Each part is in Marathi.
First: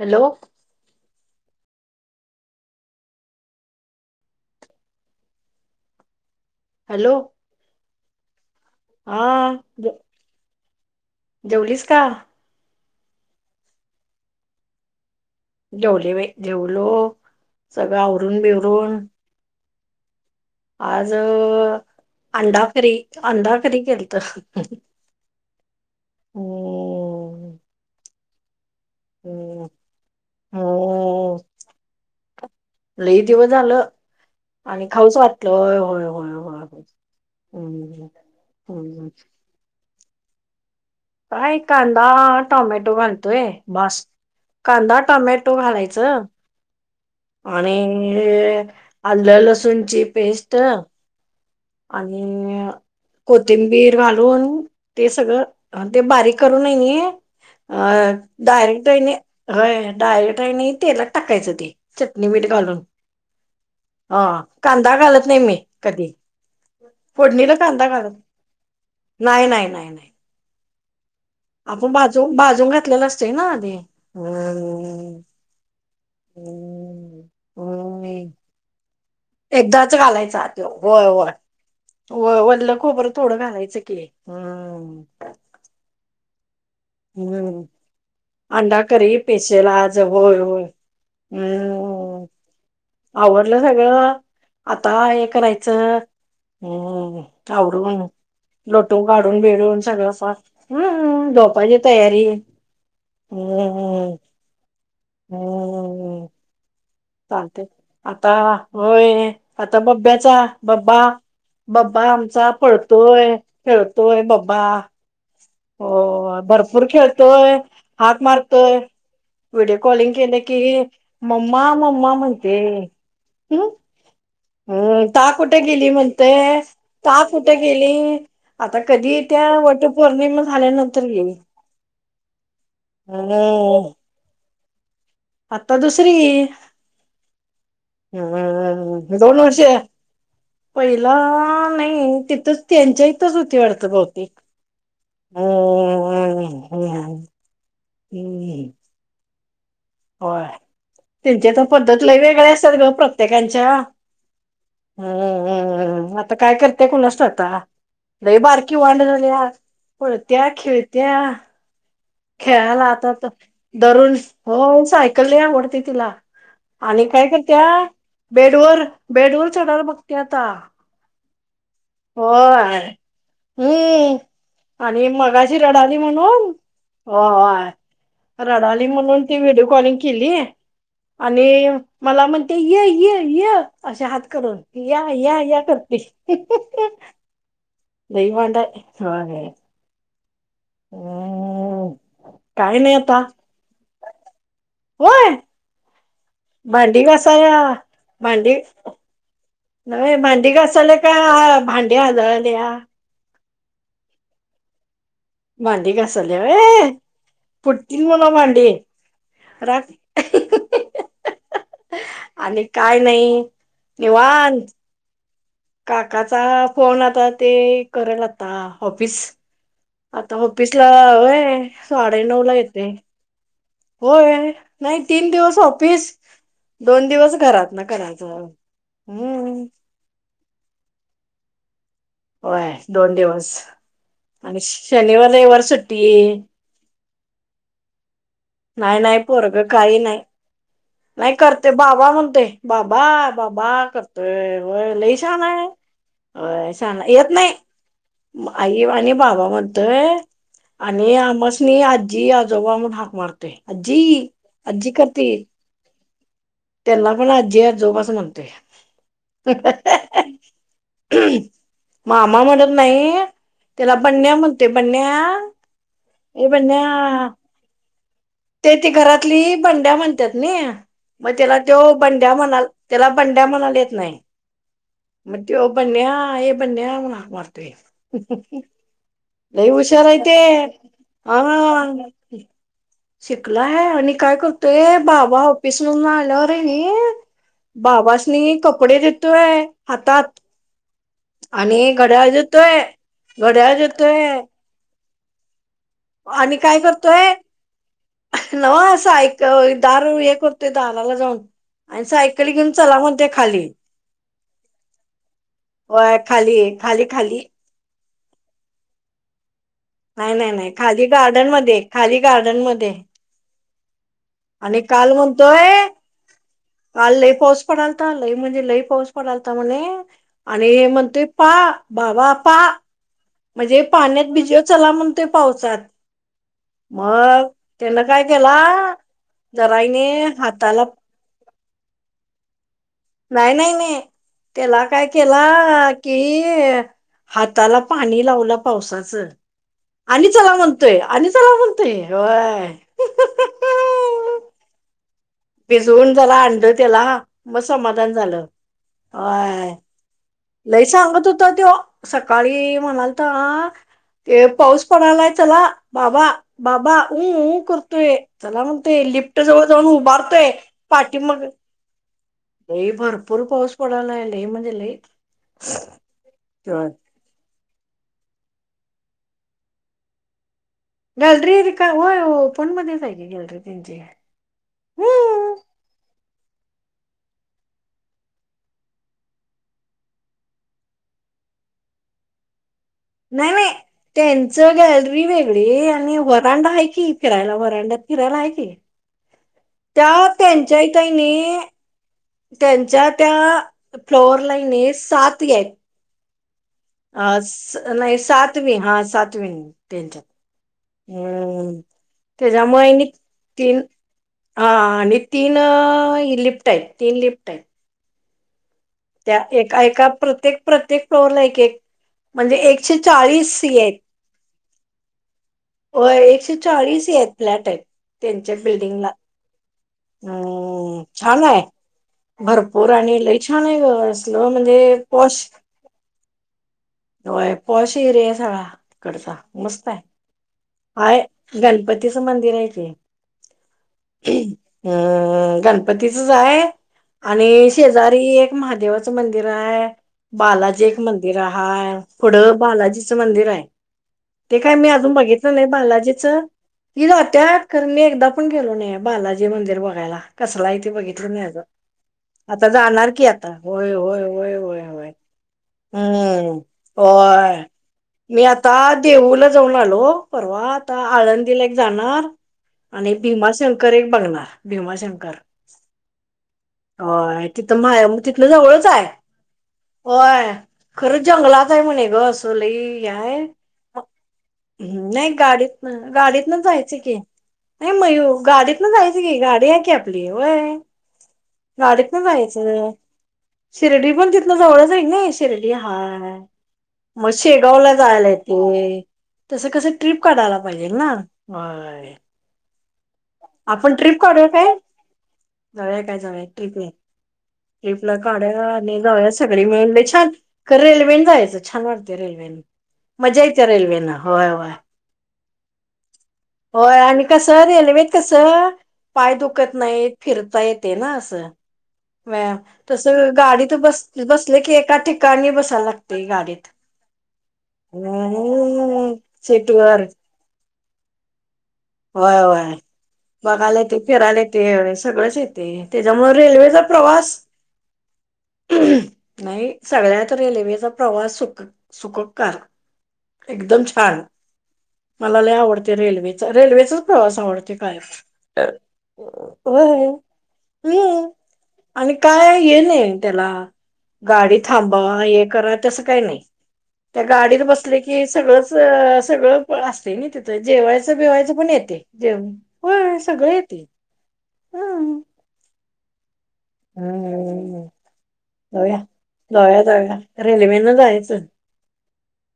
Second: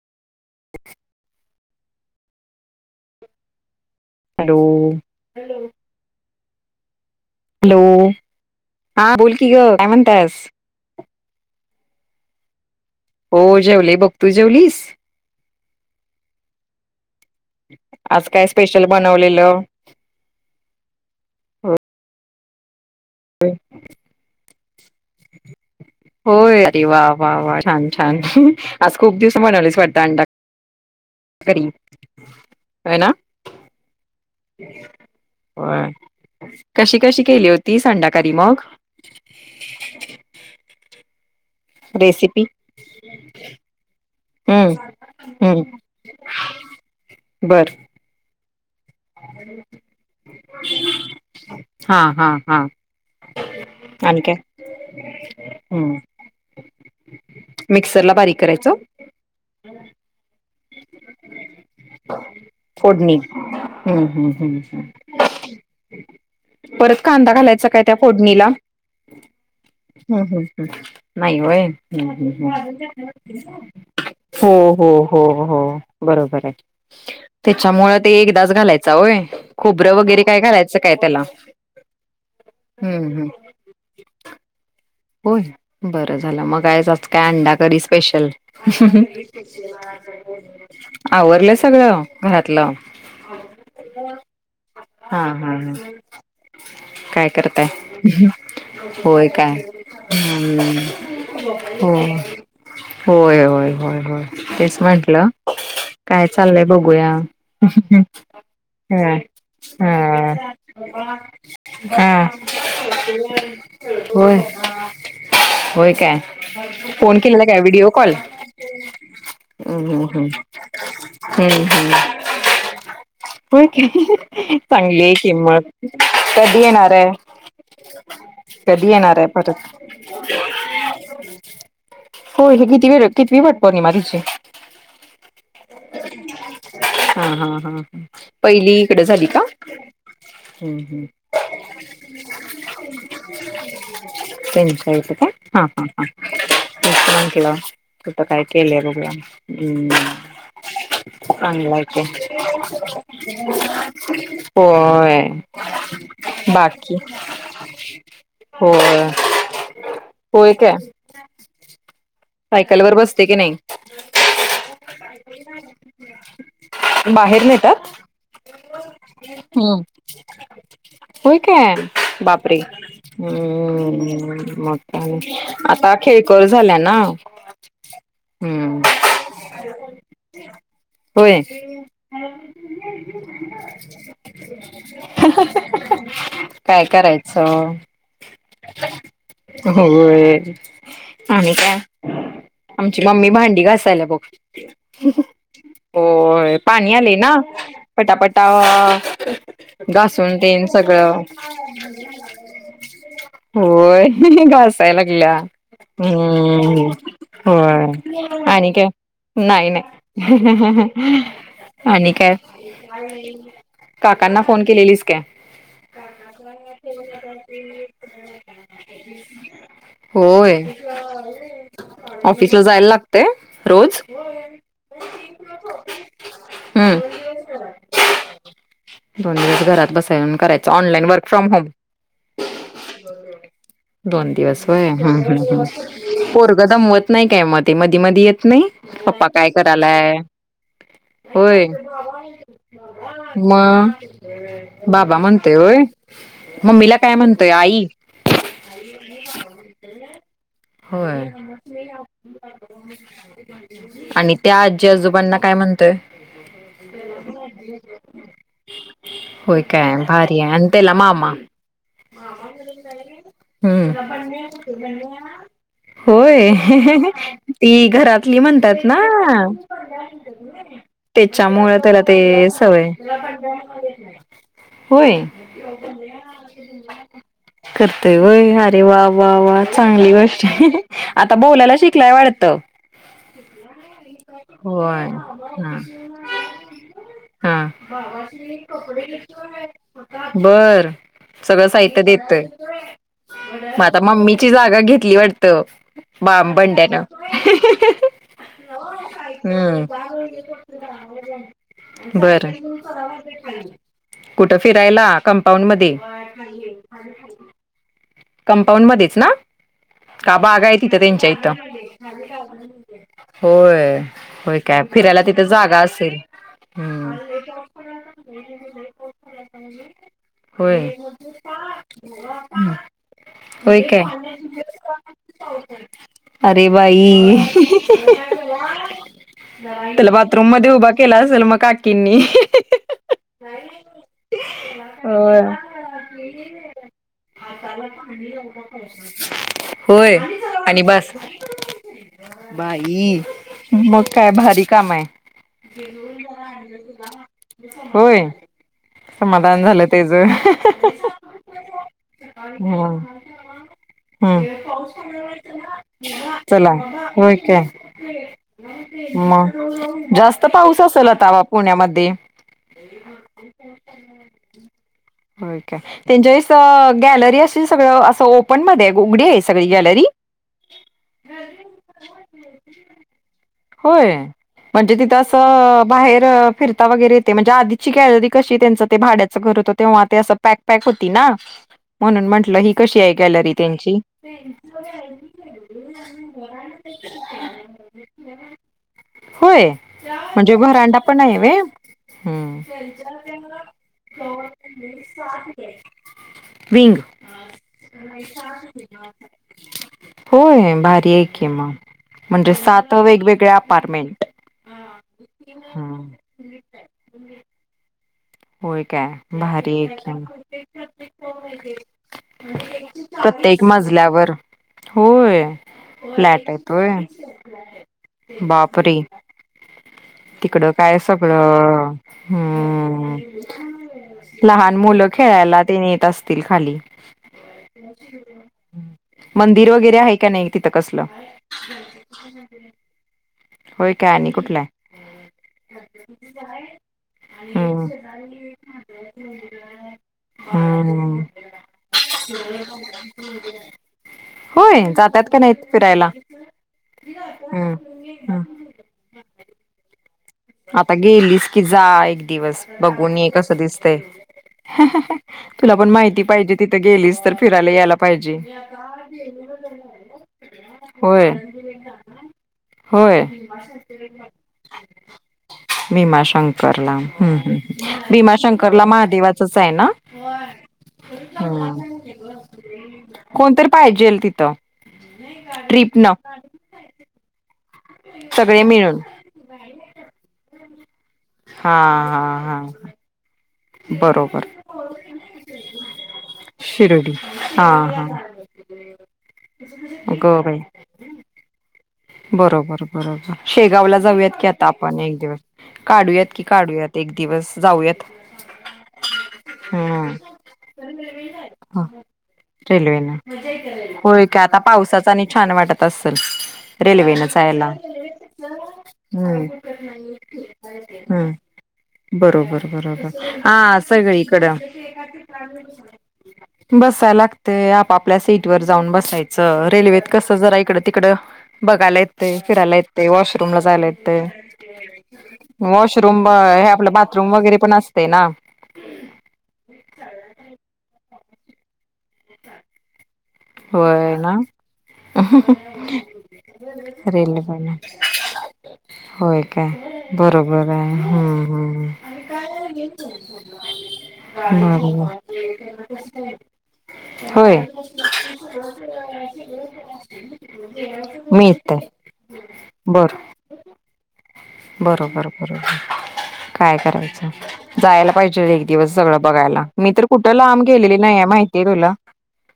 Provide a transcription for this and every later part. Hello. [inaudible] Hello, hello. [inaudible] Hello. Hello, हा, बोल की गं काय जे- म्हणत्यास? जेवलीस का? हो, जेवले बघ. तू जेवलीस? जेवले बाई जेवलो सगळं आज आवरून काय स्पेशल बिवरून बनवलेलं? आज अंडाकरी, अंडाकरी केलतं. ह. होय. अरे वा! वा! वा! छान-छान. आज खूप दिवसांनी हम्म बनवलेस वाटतं अंडा हो. करी होय ना लई दिवस झालं. आणि खाऊच वाटलं, होय होय होय होय. कशी कशी केली होती हम्म् अंडा करी मग हम्. काय कांदा, रेसिपी टोमॅटो घालतोय. बास, हम्म कांदा, टोमॅटो हम्म घालायचं. बर आणि आलं, लसूणची पेस्ट हा आणि हा हा कोथिंबीर आणि काय घालून, ते सगळं हम्म ते बारीक करून आहे. कणी मिक्सरला अं.. बारीक करायचं डायरेक्ट हाय नी होय. डायरेक्ट आहे कनी तेलात टाकायचं ते, चटणी मीठ घालून. फोडणी हम्म हम्म हं, हम्म कांदा घालत नाही मी, कधी. परत कांदा फोडणीला घालायचा काय कांदा त्या घालत फोडणीला? नाही नाही नाही नाही नाही व्हय आपण भाजून भाजून घातलेलं असतंय ना आधी हो हो हो हो बरोबर आहे. त्याच्यामुळे ते एकदाच घालायच होय खोबरं एकदाच वगैरे काय घालायचं. काय तेला व वल्ल खोबरं थोडं घालायचं की, हम.. होय, बरं झालं मग आहे जा. काय हम्म अंडाकरी करी स्पेशल, अंडा करी पेशल आज होय होय आवरलं.. सगळं हम्म. घरातलं? आवरलं सगळं आता हा हे हा करायचं. हम्म, काय करताय आवरुन लोटून होय काढून काय बेडून सगळं फार हम्म झोपायची हो तयारी होय होय होय हम्म होय तेच म्हंटलं काय चाललंय, बघूया चालते. आता होय हा आता बब्ब्याचा हा बब्बा बब्बा हा आमचा पळतोय खेळतोय होय बब्बा होय काय हो. भरपूर फोन केलेला खेळतोय, काय व्हिडिओ कॉल हात मारतोय. व्हिडिओ हम्म कॉलिंग हम्म केलं की, हम्म मम्मा हम्म मम्मा म्हणते. होय हम. काय चांगली हम्म, आहे ता की कुठे मग गेली कधी म्हणतंय? येणार आहे ता कुठे गेली? आता कधी येणार येते. आहे परत त्या वटपौर्णिमा झाल्यानंतर गेली. होय, ही कितवी किती वटपौर्णिमा हम्म तूझी? आता दुसरी गेली. हा हा हा हा पहिली इकडं हम्म झाली दोन का? वर्ष हम्म हम्म.. पहिला नाही. तिथच त्यांच्या इथच होती वाटत बहुतेक, त्यांच्या इथ काय हा ह ह हम्म हम्म म्हटलं कुठ काय केल्या बघूया. हम्म.. हो त्यांच्या तर चांगलाय की पद्धत ल वेगळे्या असतात ग प्रत्येकांच्या होय हम्म्मम आता काय करतेय बाकी कुण असत आता दई बारकी वांड होय झाल्या पळत्या होय काय खेळत्या खेळायला सायकलवर आता बसते की नाही दरुण हो सायकल नाही आवडते तिला आणि काय बाहेर करत्या नेतात बेडवर बेडवरर चढायला बघते आता होईक बापरीे होय हम्म हम् म आणि आता खेळकर झाल्या ना हय हम्म रडली म्हणून ती व्हिडिओ कॉलिंग केली होय आणि मला म्हणते ये ये ये असे हात करून या या या करते काय करायचं दवाड हो हो आम काय काय नाही आमची मम्मी भांडी घासायला बघ हय हो पाणी आले ना पटापटा न घासून मांडी घा तेन झाला सगळं का भांड्या हलल्या या होय घसायलागल्या बांध क असल रे हो आणि का नाही राख नाही आणि काय आणि काय नाही काकांना निवांत फोन केलेलीस काय काकाचा फोन आता ते करायला आता ऑफिस आता होय ऑफिस ला आहे साडे नऊ ला ऑफिसला जायला येते लागतय रोज होय नाही तीन दिवस ऑफिस हम्म दोन दिवस घरात ना करायच दोन दिवस घरात बसाय करायच ऑनलाईन वर्क फ्रॉम होम होय दोन दिवस दोन आणि दिवस वय हा शनिवार हा रविवार हा सुट्टी दमवत नाही काय मते मधी मध येत नाही पप्पा काय करायलाय ह नाही होय करते बाबा म्हणते बाबा बाबा मग करतोय व बाबा लई ान म्हणतोय आहे होय होय मम्मीला छान काय येत म्हणतोय नाही आई आई आणि बाबा म होय आजोबा म्हणून हाक मारतोय आजी आणि त्या आजी करते आजोबांना काय म्हणत ते त्यांना पण आजी आजोबास म्हणतोय होय काय भारी अंतला मा आमा मामा म्हणत नाही त्याला हम्म पनण्या्या म्हणते पनण्या ए होय बंड्या ती घरातली ते म्हणतात ती ना घरातली भंड्या म्हणतात ना मग त्याला त्याच्यामुळे तो बंड्या ते म्हणाल सवय त्याला बंड्या म्हणाले येत नाही होय मतेव बन्या ए बन्या मारत करतय वय अरे वा वा वा लई हुशार चांगली आहे ते गष्ट आता बोलायला शिकलाय वाटतं शिकला आहे आणि काय करतोय होय बाबा हा ऑफिसमधून आल्यावर आहे न हा बाबासनी कपडे देतोय हातात बर सगळं आणि साहित्य घड्याळ देतोय जेतोय घड्याळ मग आता जेतोय मम्मीची जागा घेतली वाटत बाम बंड्यान नव असं ऐक दार हे करतोय दाराला जाऊन आणि सायकल घेऊन बरं चला म्हणते्या खाली कुठं फिरायला कंपाऊंड मध्ये खाली खाली खाली कंपाऊंड मध्ये ना नाही का नाही बागा नाही आहे तिथं खाली त्यांच्या गार्डन इथं मध्ये खाली गार्डन मध्ये होय होय आणि काय फिरायला तिथे जागा असेल का हम्म लई पाऊस पडाल तर लई म्हणजे लई पाऊस पडाल तर म्हणे आणि हे होय म्हणतेोय पा बाबापा म्हणजे होय काय पाण्यात बिजव चला म्हण तेो पावसात अरे बाई मग त्यांन काय केला जराईने हाताला के असेल मग का किननी नाही नाही नाही त्याला काय केला होय कि हाताला पाणी लावलं पावसाचं होय आणि चला म्हणतोय बस आणि चला म्हणतो ते होय बाई मग काय भारी काम आहे भिजवून झाला अंड त्याला मग समाधान होय झालं समाधान होय झालं तेच लई सांगत होत त सकाळी हम्म म्हणाल तर ते हम्म पाऊस पडालाय चला बाबा चला बाबा उ होय उ काय करतोय चला म्हणतेय लिफ्ट जवळ जाऊन उभारतोय पाठी मग मध्ये लई भरपूर पाऊस पडायला आहे लई म्हणजे लईट होय काय त्यांच्या वेळेस गॅलरी असशी सगळं असं ओपन मध्ये उघडी आहे सगळी गॅलरी गॅलरी काय होय पोनमध्येध्येच आहेय गॅलरी त्यांची होय. म्हणजे तिथं हम्म असं बाहेर फिरत वर आची कॅलरी कशी त्यां भाड्याच घर होत तेव्हा अस पॅक पॅक होती ना म्हणून म्हटलं ही कशी आहेऐ नाही नाही त्यांचं गॅलरी वेगळी आणि वरांडा आहे की फिरायला वरांडा हिरायला आहे क होय. त्या म्हणजे त्यांच्या घरांडा पण इथहीने आहे व्हय हम्म त्यांच्या त्या फ्लोअरलाईने साथ आहेत विंग अ नाही सातवी हा सातवी त्यांच्यात होय भारी आहे की मग. हम्म म्हणजे त्याच्यामुळे सात नि वेगवेगळ्या तीन अपार्टमेंट हा आणि तीन लिप्ट आहेत तीन लिप्ट आहेत हो एक काय त्या भारी एका आहे एका की मग. प्रत्येक प्रत्येक टोअरला एक एक म्हणजे एक एकशे चाळीस प्रत्येक आहेत मजल्यावर होय. हो फ्लॅट एकशे आहेत होय चाळीस आहेत फ्लॅट आहेत त्यांच्या बापरे बिल्डिंगला तिकडं काय हम्म छान आहे सगळं भरपूर हम्म आणि लय छान आहे असल लहान म्हणजे मुलं पॉश खेळायला ते न येत असतील खाली होय पॉश येरे सगळा करता मंदिर मस्त वगैरे आहे का नाही तिथं कसलं? हाय गणपतीचं मंदिर आहे ते होय काय आणि कुठलं आहे? हम् गणपतीचच आहे आणि हम्म. शेजारी अरी एक महादेवाचं मंदिर आहे बालाजी एक हम्म. मंदिर आहेाय पुढं बालाजीचं मंदिर आहे ते काय होय मी अजून जातात का बघित नाहीत नाही फिरायला? बालाजीच ति जत्या हम्म. कर मी एकदा हम्म. पण गेलो नाही बालाजी मंदिर बघायला कसला आहे ते आता बघितलं गेलीस नाही की जा एक दिवस आता जाणार बघून की ये आता कसं होय दिसतंय. होय होय होय होय तुला पण माहिती पाहिजे हम्म तिथं गेलीस तर अ फिरायला यायला पाहिजे. मी आता देऊूला जाऊन आलो परवा आता होय. आळंदीला एक जाणार आणि होय भीमाशंकर एक बघणार भीमाशंकर भीमाशंकरला हम्म होय तिथं हम् माय तिथलं भीमाशंकरला जवळच आहे महादेवाचच आहे ना होय खरं जंगलात आहे म्हणे ग असोली याय कोणीतरी पाहिजेल तिथं. नाही, गाडीत ना ट्रिप न गाडीत जायच की, नाही मयू सगळे गाडीत न मिळून. जायच की, गाडी आहे की आपली होय. हा गडीतन हा हा जायचं. शिर्डी पण बरोबर तिथन जवळंचे नाई, शिर्डी हाय, शिर्डी मग हा शेगावला हा जायलायेते. तसं कस ट्रिप काढायला गौराई पाहिजेल ना. व्हय. बरोबर, बरोबर, शेगावला जाऊयात की काढूया आता काय आपण, एक दिवस काढूयात की काढूयात. एक दिवस जाऊ. ट्रीपला काढायला आणि जाऊया सगळी मिळून लई छान, हम्म क रेल्वेने जायचं, छान वाट रेल्वेन रेल्वेन मजा येते रेल्वेन. होय आता पावसाचा आणि छान वाटत असेल. होय आणि रेल्वेनं कसं, जायला रेल्वेेत कस, पाय हम्म दुखत नाही, फिरता येते ना हम्म असं. वम, बरोबर बरोबर तसं गाडी तर हा बस सगळीकडं बसले की, एका ठिकाणी बसायला लाग ते गाडीत, बसायला लागतंय आपापल्या सीटवर जाऊन बसायचं सीट वर. रेल्वेत कसं जरा इकडं तिकडं. बघायला येते, होय फिरायला येते, वॉशरूम ला बघायला जायला येते. फिरायला येते सगळंच येते वॉशरूम, त्याच्यामुळे हे रेल्वेचा आपलं बाथरूम प्रवास वगैरे पण असते ना. नाही सगळ्यात रेल्वेचा प्रवास सुख सुखकारक. एकदम होय छान, ना मला लई आवडते रेल्वे. रेल्वेचाच प्रवास रेल्वे पण आवडते, काय तर. होय होय काय बरोबर आहे हम्म, हम्म आणि काय हे नये त्याला. गाडी थांब, बरोबर हे करा तस काही नाही, त्या होय गाडीत बसले की, स [unintelligible] जेवायच पण येते, जे बर होय सगळ येते, हम्म. बरोबर काय करायचं. हम्म जायला पाहिजे, एक दिवस जाऊया सगळं बघायला, जाऊया मी तर जाऊया कुठं लांब रेल्वेनं गेलेली नाहीये जायचं. माहितीये तुला.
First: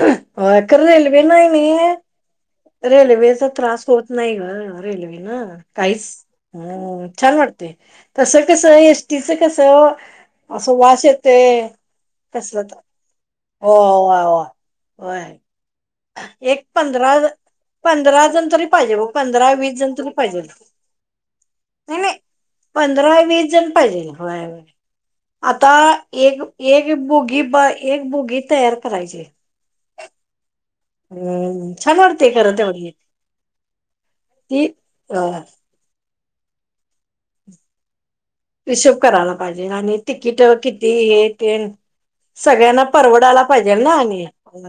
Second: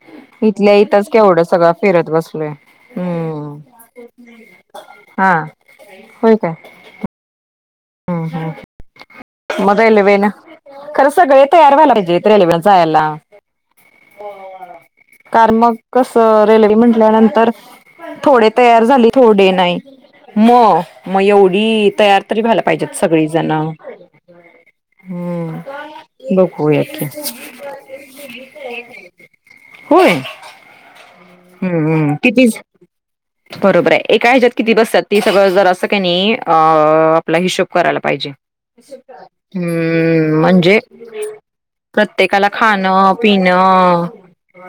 होय क इथल्या इथंच रेल्वे केवढं नाय णी. सगळं फिरत बसलोय रेल्वेचा हम्म त्रास होत नाही ग, रेल्वेन हा काहीच, होय काय हम्म छान वाटते. तसं हम्म कसं यश टीच कस, मग रेल्वेन अस वाश खरं सगळे येतेय, तयार व्हायला पाहिजेत रेल्वेन कसलत जायला हो, वा, वा. कारण मग कस, एक रेल्वे पंधरा म्हंटल्यानंतर पंधरा जण थोडे तरी तयार पाहिजे बघ झाली, थोडे पंधरा नाही, वीस जण तरी पाहिजे म म एवढी नाही नाही तयार तरी व्हाला पाहिे पंधरा वीस जण पाहिजे, व्हय व्हय. हम्म आता एक बघूया एक की. बुगी, ब एक बुगी तयार करायचीये. होय. हम्म छान हम्म वाटते किती खर तेवढीे. बरोबर आहे एका ह्याच्यात किती बसतात, ते अ सगळं जरासं कनी, अ आपला हिशोब करायला पाहिजे. हिशोब करायला पाहिजे आणि हम्म तिकीट म्हणजे, किती हे तेन प्रत्येकाला सगळ्यांना खाणं, परवडायला पाहिजे ना पिणं आणि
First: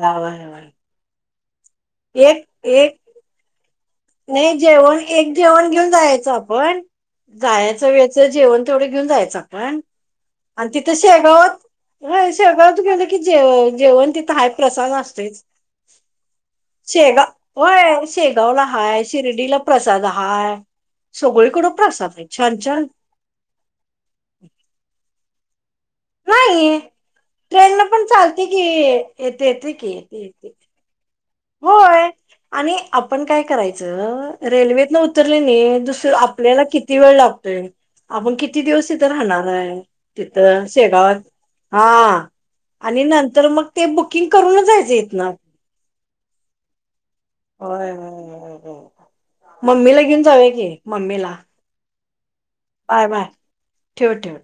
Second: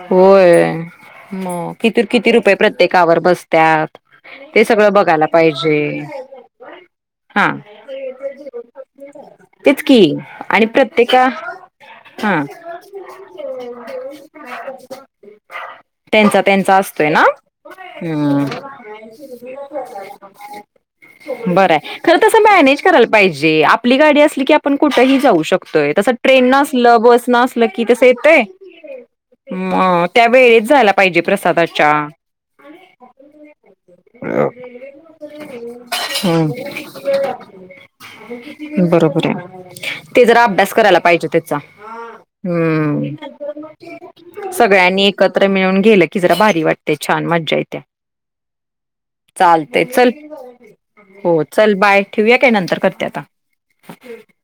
होय. मग किती, किती एक रुपये, एक प्रत्येकावर बसत्यात. नाही ते सगळं जेवण, बघायला एक जेवण पाहिजे घेऊन जायचं आपण, हा. जायचं वेळचं जेवण तेवढं घेऊन जायचं, आपण तेच की आणि तिथं शेगावात होय हा शेगावात गेलं की जे जेवण तिथं हाय, प्रसाद असतेच. त्यांचा त्यांचा असतोय ना शेगाव होय, शेगाव ला. हम्म हाय, शिर्डीला प्रसाद हाय, सगळीकड प्रसाद खर आहे तस छान मॅनेज छान करायला पाहिजे, आपली गाडी असली की, आपण कुठेही जाऊ शकतोय, तस ट्रेन न नाही असलं बस न असल ट्रेन की पण तसं येतय चालते की येते येते की येते त्या येते वळीच झाला पाहिजे प्रसादाच्या होय आणि आपण काय करायचं रेल्वेत न उतरले नाही दुसरं आपल्याला हम्म किती वेळ लागतोय आपण किती दिवस तिथं बरोबर आहे राहणार ते जरा तिथं अभ्यास करायला शेगावात पाहिजे त्याचा हा आणि हम्म नंतर मग ते बुकिंग करूनच जायचं सगळ्यांनी इथनं एकत्र मिळून गेले ि जरा भारी वाटते छान मजा होय होय होय होय. चालतल मम्मीला घेऊन जाऊया की मम्मीला चल बाय ठेवया काय नंतर करते बाय आता बाय ठेव ठेव